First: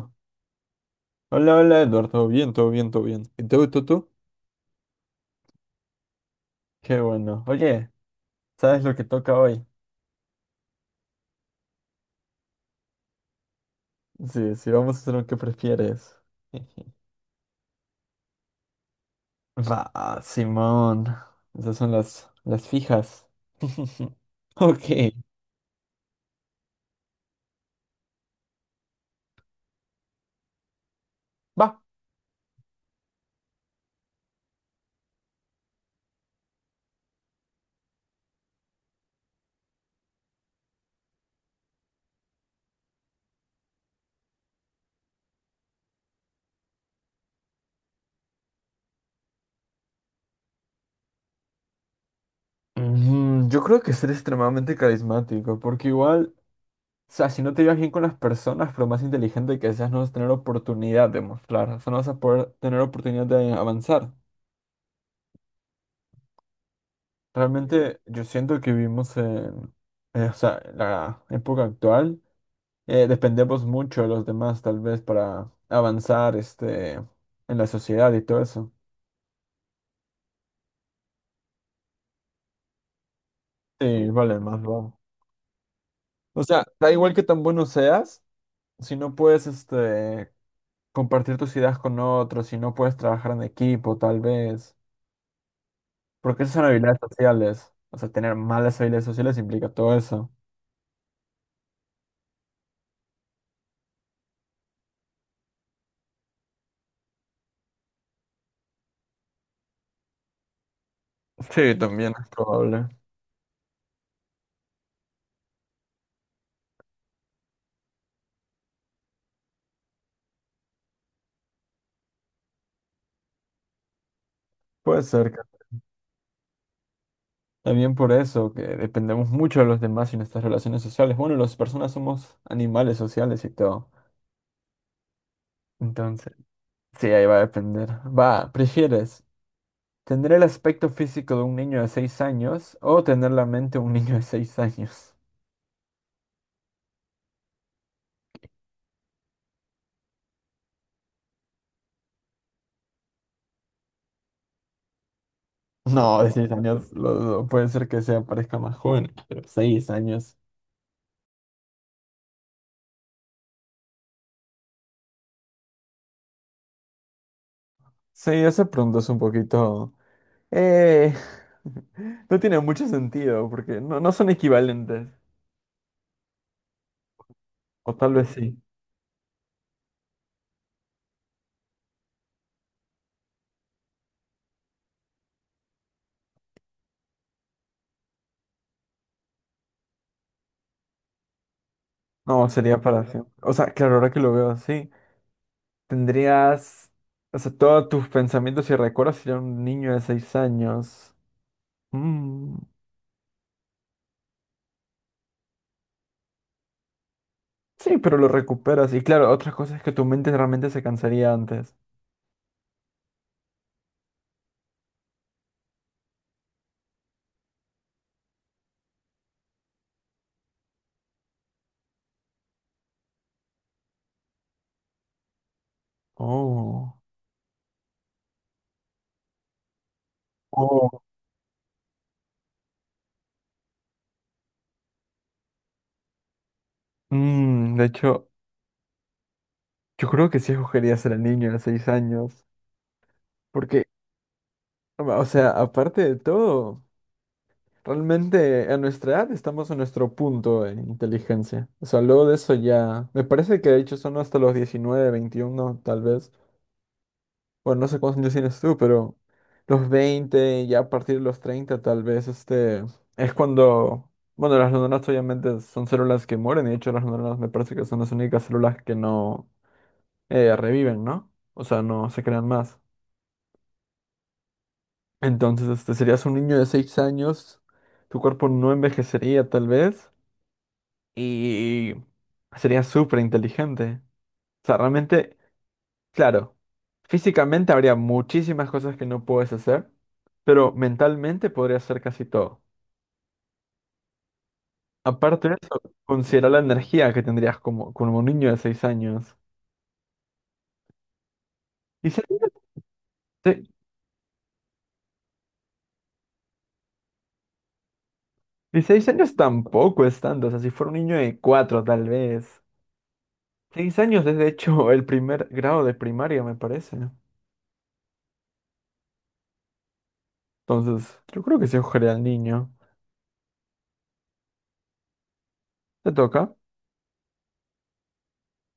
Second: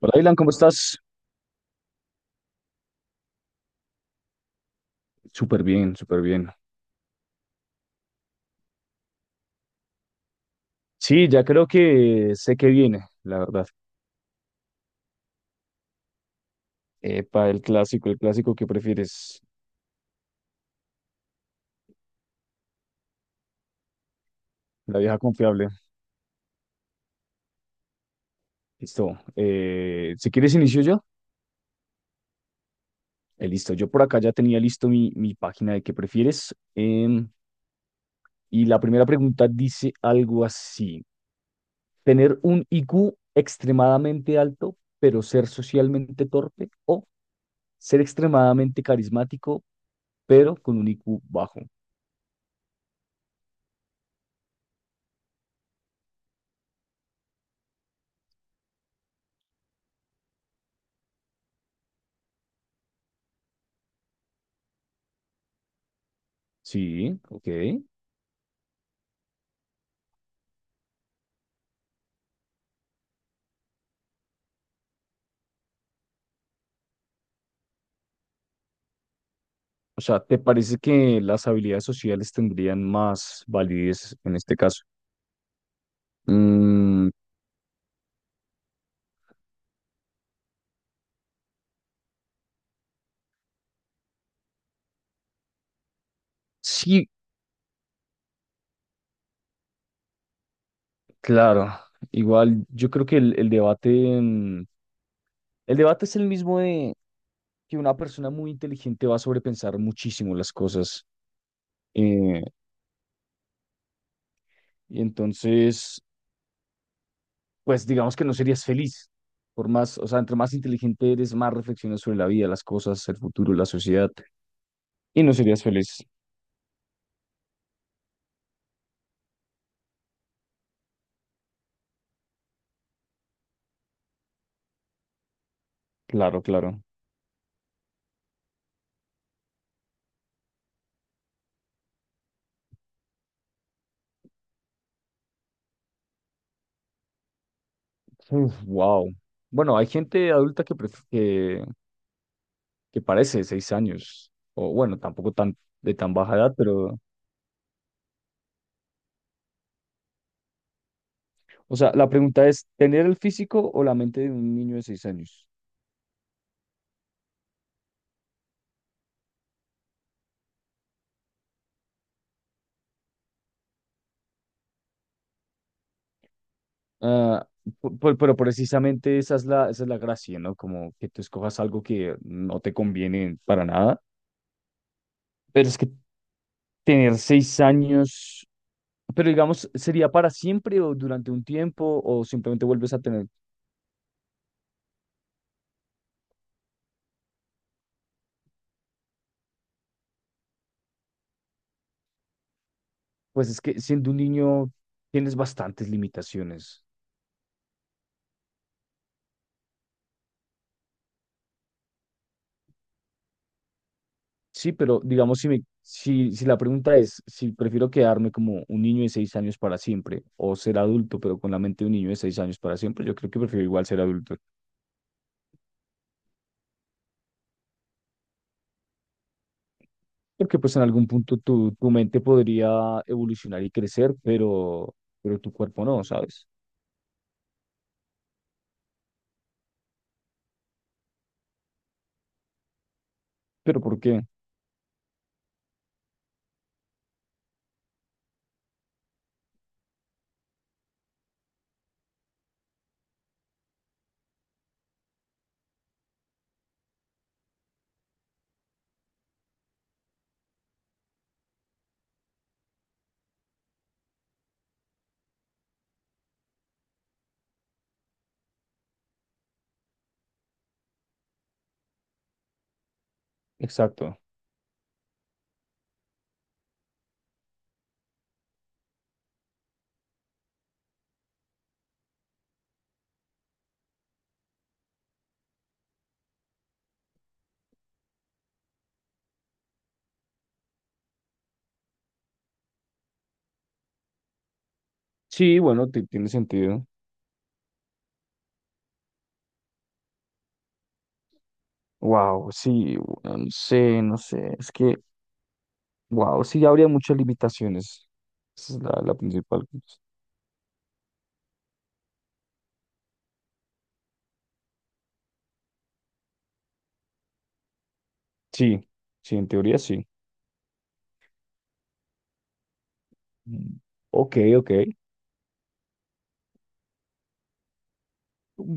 Hola, Dylan, ¿cómo estás? hola, hola Eduardo, todo bien, todo bien, todo bien. ¿Y tú? Súper bien, súper bien. Qué bueno. Oye, ¿sabes lo que toca hoy? Sí, ya creo que sé que viene, la verdad. Sí, sí, vamos a hacer lo que prefieres. Epa, el clásico que prefieres, Va, Simón. Esas son las fijas. Ok, la vieja confiable. Listo. Si quieres, inicio yo. va. Listo, yo por acá ya tenía listo mi página de qué prefieres. Y la primera pregunta dice algo así. ¿Tener un IQ extremadamente alto, pero ser socialmente torpe? ¿O ser extremadamente carismático, pero con un IQ bajo? Mm, yo creo que ser extremadamente carismático, porque igual, o sea, si no te llevas bien con las personas, pero más inteligente que seas, no vas a tener oportunidad de mostrar, o sea, no vas a poder tener oportunidad de avanzar. Sí, ok. Realmente yo siento que vivimos en, o sea, en la época actual. Dependemos mucho de los demás tal vez para avanzar este, en la sociedad y todo eso. O sea, ¿te parece que las habilidades sociales tendrían más Sí, validez en vale, este más caso? vale. O sea, da Mm, igual que tan bueno seas, si no puedes este, compartir tus ideas con otros, si no puedes trabajar en equipo tal vez, porque esas son habilidades sí, sociales. O sea, tener malas habilidades sociales implica todo eso. claro. Igual yo creo que el debate, mm, el debate es el mismo de que una persona muy inteligente va a sobrepensar muchísimo las cosas. Sí, también es Eh, probable. Entonces, pues digamos que no serías feliz. Por más, o sea, entre más inteligente eres, más reflexionas sobre la vida, las cosas, el futuro, la sociedad. Puede Y no ser. serías feliz. También por eso, que dependemos mucho de los demás y nuestras relaciones sociales. Bueno, las personas somos animales sociales y todo. Entonces, Claro, claro. sí, ahí va a depender. Va, ¿prefieres tener el aspecto físico de un niño de 6 años o tener la mente de un niño de 6 años? Wow. Bueno, hay gente adulta que que parece de 6 años, o bueno, tampoco tan, de tan No, de baja 6 edad, años pero, lo dudo. Puede ser que sea parezca más joven, pero 6 años. o sea, la pregunta es, ¿tener el físico o la mente de un niño de 6 años? Sí, ese pronto es un poquito. Eh, no tiene mucho sentido porque no, no son equivalentes. Ah, O tal vez pero sí. precisamente esa es la gracia, ¿no? Como que tú escojas algo que no te conviene para nada. Pero es que tener 6 años, pero digamos, ¿sería para siempre o durante un tiempo o No, simplemente sería vuelves a para tener? siempre. O sea, claro, ahora que lo veo así, tendrías, o sea, todos tus pensamientos y recuerdos serían un niño de 6 años. Mm, Pues es que siendo un niño tienes bastantes limitaciones. sí, pero lo recuperas. Y claro, otra cosa es que tu mente realmente se cansaría antes. Sí, pero digamos, si la pregunta es si prefiero quedarme como un niño de 6 años para siempre o ser adulto, pero con la mente de un niño de 6 años para siempre, yo creo que prefiero igual ser adulto, Oh. porque pues en Oh. algún punto tu mente podría evolucionar y crecer, pero tu cuerpo no, ¿sabes? Mm, de hecho, yo creo que sí escogería ser el niño de 6 años. Porque, Pero ¿por qué? o sea, aparte de todo. Realmente a nuestra edad estamos en nuestro punto en inteligencia. O sea, luego de eso ya. Me parece que de hecho son hasta los 19, 21, tal vez. Bueno, no sé cuántos años tienes tú, pero los 20 ya a partir de los 30, tal vez, este. Es cuando. Bueno, las neuronas obviamente son células que mueren. Y de hecho, las neuronas me parece que son las únicas células que no reviven, ¿no? O sea, no se crean más. Exacto. Entonces, este, serías un niño de 6 años. Tu cuerpo no envejecería tal vez. Y sería súper inteligente. O sea, realmente, claro, físicamente habría muchísimas cosas que no puedes hacer, pero mentalmente podrías hacer casi todo. Aparte de Sí, eso, bueno, tiene considera la sentido. energía que tendrías como un niño de 6 años. Y seis Wow, sí, bueno, no años sé, no sé, wow, sí, habría muchas limitaciones. Esa y es la, seis la años principal. Cosa. tampoco es tanto, o sea, si fuera un niño de 4 tal vez. 6 años es de hecho el primer grado de primaria, me parece. Sí, sí, en teoría sí. Entonces, yo creo que se ojaría al niño. Mm, ok, ok. ¿Te toca?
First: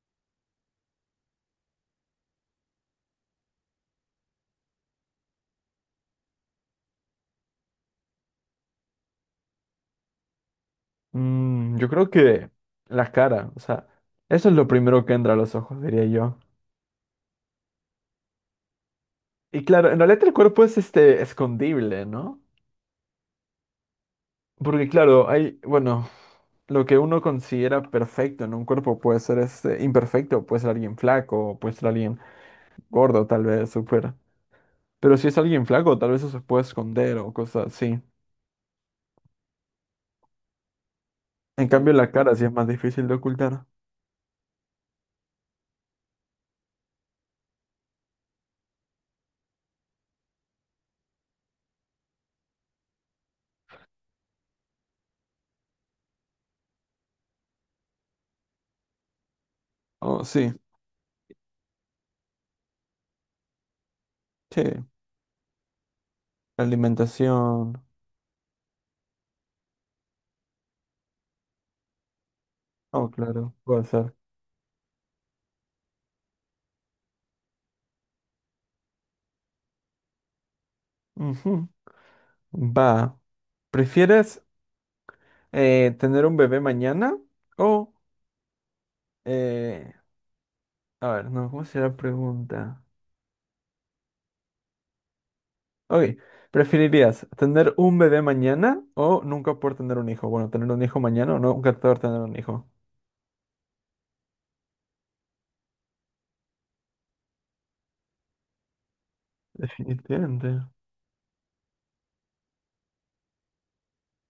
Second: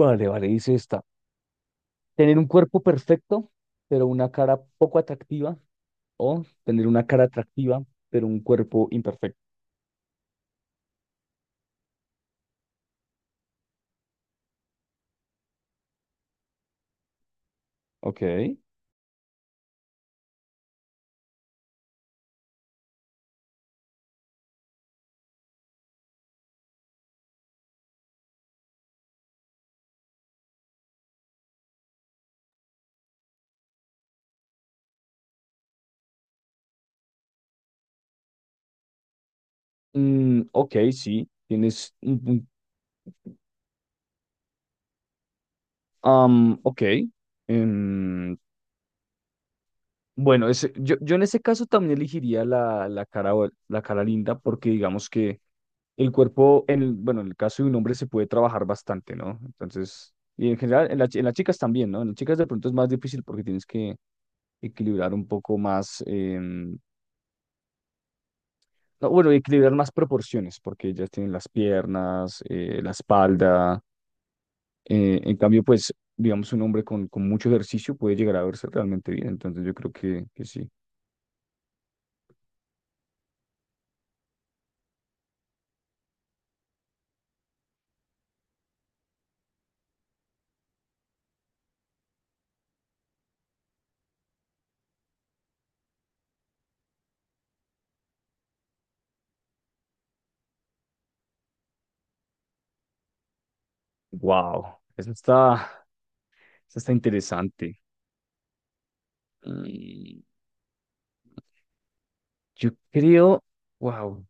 Vale, vale, dice esta. Tener un cuerpo perfecto, pero una cara poco atractiva. O tener una cara atractiva, pero un cuerpo imperfecto. Mm, yo creo que la cara, o sea, eso es lo primero que entra a los ojos, diría yo. Ok. Y claro, en realidad el cuerpo es este escondible, ¿no? Porque claro, hay, bueno, lo que uno considera perfecto en un cuerpo puede ser este imperfecto, puede ser alguien flaco, puede ser alguien gordo, tal vez, súper. Pero si es alguien flaco, tal vez eso se puede esconder o cosas así. Mm, ok, sí, En cambio, tienes la un cara sí punto. es más difícil de ocultar. Ok. Em, Bueno, yo, yo en ese caso también elegiría la, la cara, o- la cara linda porque digamos que el cuerpo, en el, bueno, en el caso de un hombre se puede trabajar bastante, ¿no? Entonces, Oh, y sí, en general en, en las chicas también, ¿no? En las chicas de pronto es más difícil porque tienes que sí. equilibrar un poco más, La alimentación. no, bueno, equilibrar más proporciones porque ellas tienen las piernas, la Oh, claro, espalda. puede ser. En cambio, pues, digamos, un hombre con mucho ejercicio puede llegar a verse realmente bien. Entonces, yo creo que sí. Ujú. Va. ¿Prefieres tener un bebé mañana o. eh, a ver, no, ¿cómo será la pregunta? Ok, ¿preferirías tener un bebé mañana o nunca poder tener un hijo? Bueno, tener un hijo mañana o nunca poder tener un hijo. Wow, eso está. Eso está interesante. Mm, Definitivamente. yo creo, wow.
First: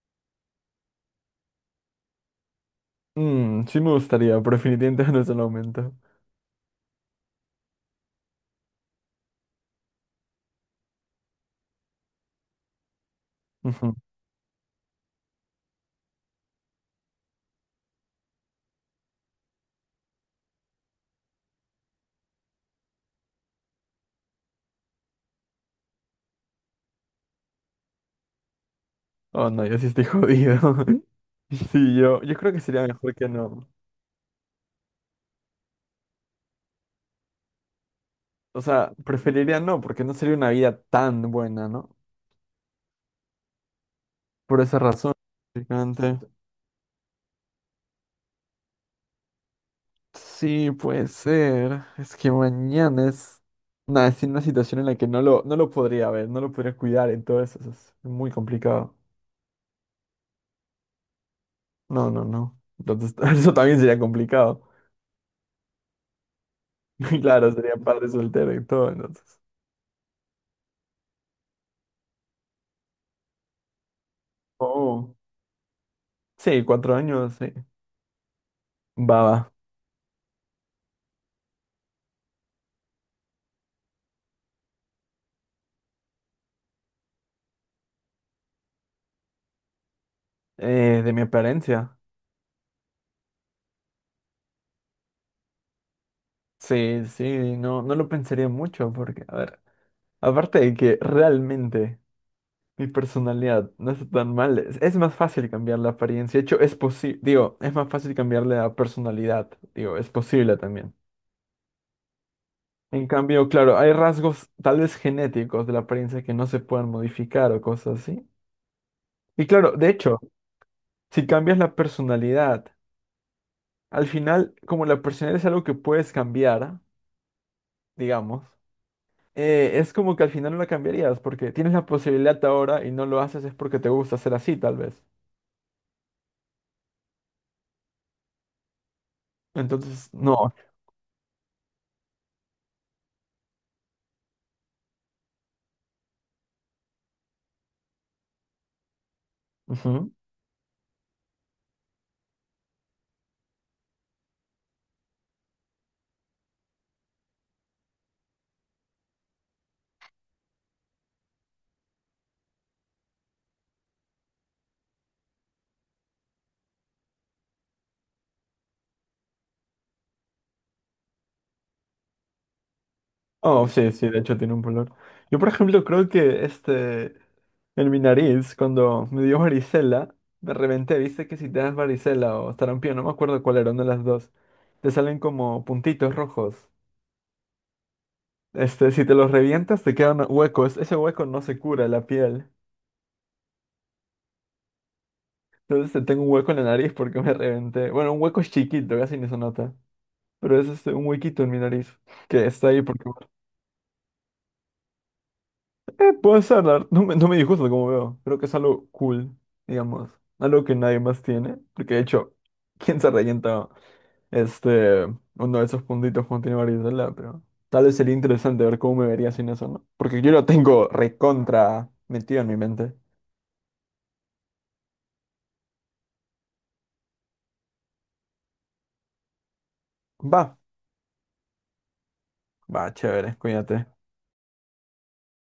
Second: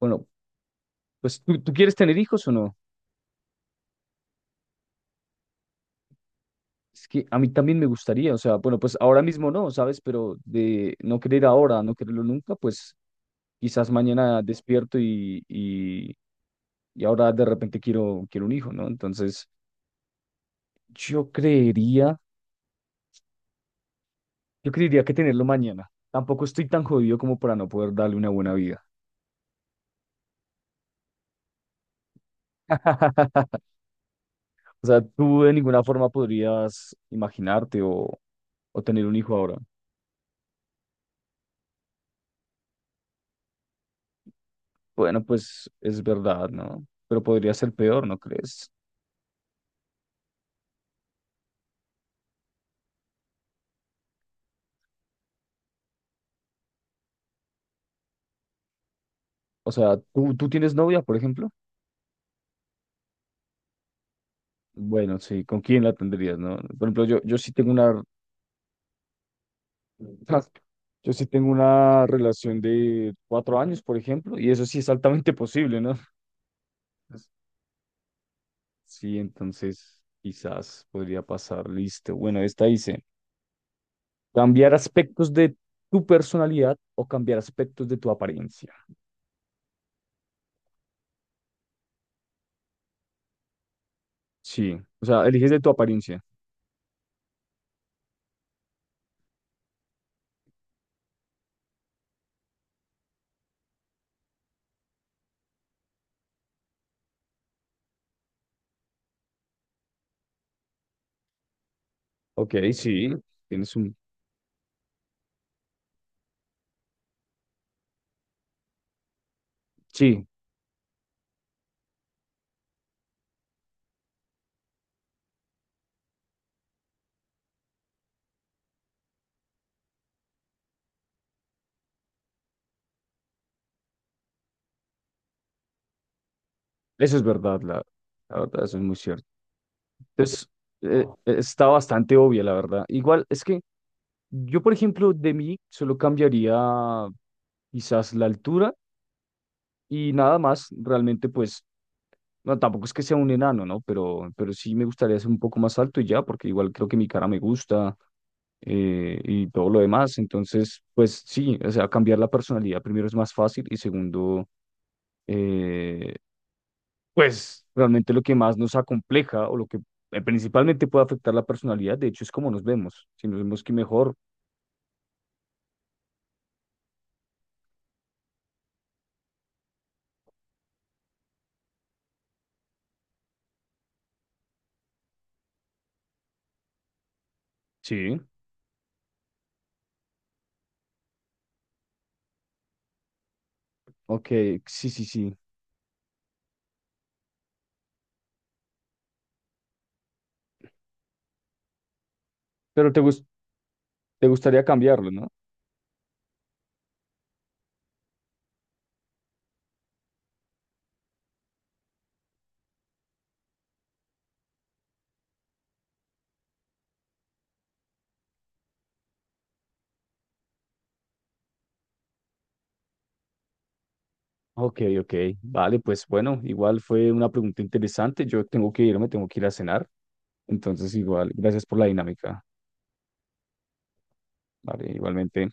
Bueno, pues ¿tú, tú quieres tener hijos o no? Mm, sí me gustaría, pero definitivamente no es el momento. Es que a mí también me gustaría, o sea, bueno, pues ahora mismo no, ¿sabes? Pero de no querer ahora, no quererlo nunca, pues quizás Ujú. mañana despierto y ahora de repente quiero, quiero un hijo, ¿no? Entonces, yo creería, yo creería que tenerlo mañana. Tampoco estoy tan jodido como para no poder darle una buena vida. Oh, no, yo sí estoy jodido. Sí, yo creo que sería mejor que no. O sea, tú de ninguna forma podrías imaginarte O o sea, tener un hijo ahora. preferiría no, porque no sería una vida tan buena, ¿no? Por esa razón, Bueno, pues es gigante. verdad, ¿no? Pero podría ser peor, ¿no crees? Sí, puede ser. Es que mañana es, nada, es una situación en la que no lo podría ver, no lo podría cuidar, entonces es muy complicado. O sea, ¿tú, tú tienes novia, por ejemplo? No, no, no. Entonces, eso también sería complicado. Bueno, sí, ¿con quién la tendrías, no? Por ejemplo, yo, Y yo sí claro, tengo sería una, padre soltero y todo, entonces. yo sí tengo una relación de 4 años, por ejemplo, y eso sí es Oh. altamente posible, ¿no? Sí, 4 años, sí. Sí, Va, va. entonces quizás podría pasar, listo. Bueno, esta hice. Cambiar aspectos de tu personalidad o cambiar aspectos de tu apariencia. De mi apariencia. Sí, o sea, eliges de tu apariencia. Sí, sí, no, no lo pensaría mucho porque, a ver, aparte de que realmente mi personalidad no está tan mal. Es más fácil cambiar la apariencia. De hecho, es posible, digo, es más fácil cambiarle la personalidad. Digo, es posible también. Ok, En sí, cambio, tienes claro, hay un... rasgos tal vez genéticos de la apariencia que no se pueden modificar o cosas así. Y claro, de hecho, Sí, si cambias la personalidad, al final, como la personalidad es algo que puedes cambiar, digamos, es como que al final no la cambiarías porque tienes la posibilidad ahora y no lo haces es porque te gusta ser así, tal vez. eso es verdad, la verdad, eso es muy cierto. Entonces, Entonces, no. Está bastante obvia, la verdad. Igual, es que yo, por ejemplo, de mí solo cambiaría quizás la altura Ujú. y nada más, realmente, pues, no, tampoco es que sea un enano, ¿no? Pero sí me gustaría ser un poco más alto y ya, porque igual creo que mi cara me gusta. Todo lo demás. Entonces, pues sí, o sea, cambiar la personalidad primero es más fácil y segundo, eh, pues realmente lo que más nos acompleja o lo que principalmente puede afectar la personalidad, de hecho, es cómo nos vemos. Si nos vemos Oh, que sí, sí, mejor, de hecho tiene un color. Yo, por ejemplo, creo que este, en mi nariz, cuando me dio varicela, me reventé. Viste que si te das varicela o sarampión, no me acuerdo cuál era, una de las dos, te salen como puntitos rojos. sí, Este, si te los revientas, te quedan huecos. Ese hueco no se cura la piel. ok, sí, sí, sí. Entonces tengo un hueco en la nariz porque me reventé. Bueno, un hueco es chiquito, casi ni se nota. Pero es este, un huequito en mi nariz que está ahí Pero te porque. gus- te gustaría cambiarlo, ¿no? Puede ser, la verdad, no me disgusta como veo. Creo que es algo cool, digamos. Algo que nadie más tiene. Porque de hecho, ¿quién se rellenta este, uno de esos puntitos cuando tiene varicela? Pero tal vez sería interesante ver cómo me vería sin eso, ¿no? Porque yo lo tengo recontra metido en mi mente. Ok, ok, vale, pues bueno, igual fue una pregunta interesante. Yo tengo que irme, tengo que ir a cenar. Va, Entonces, igual, gracias por la dinámica. va, chévere, cuídate. Vale, igualmente.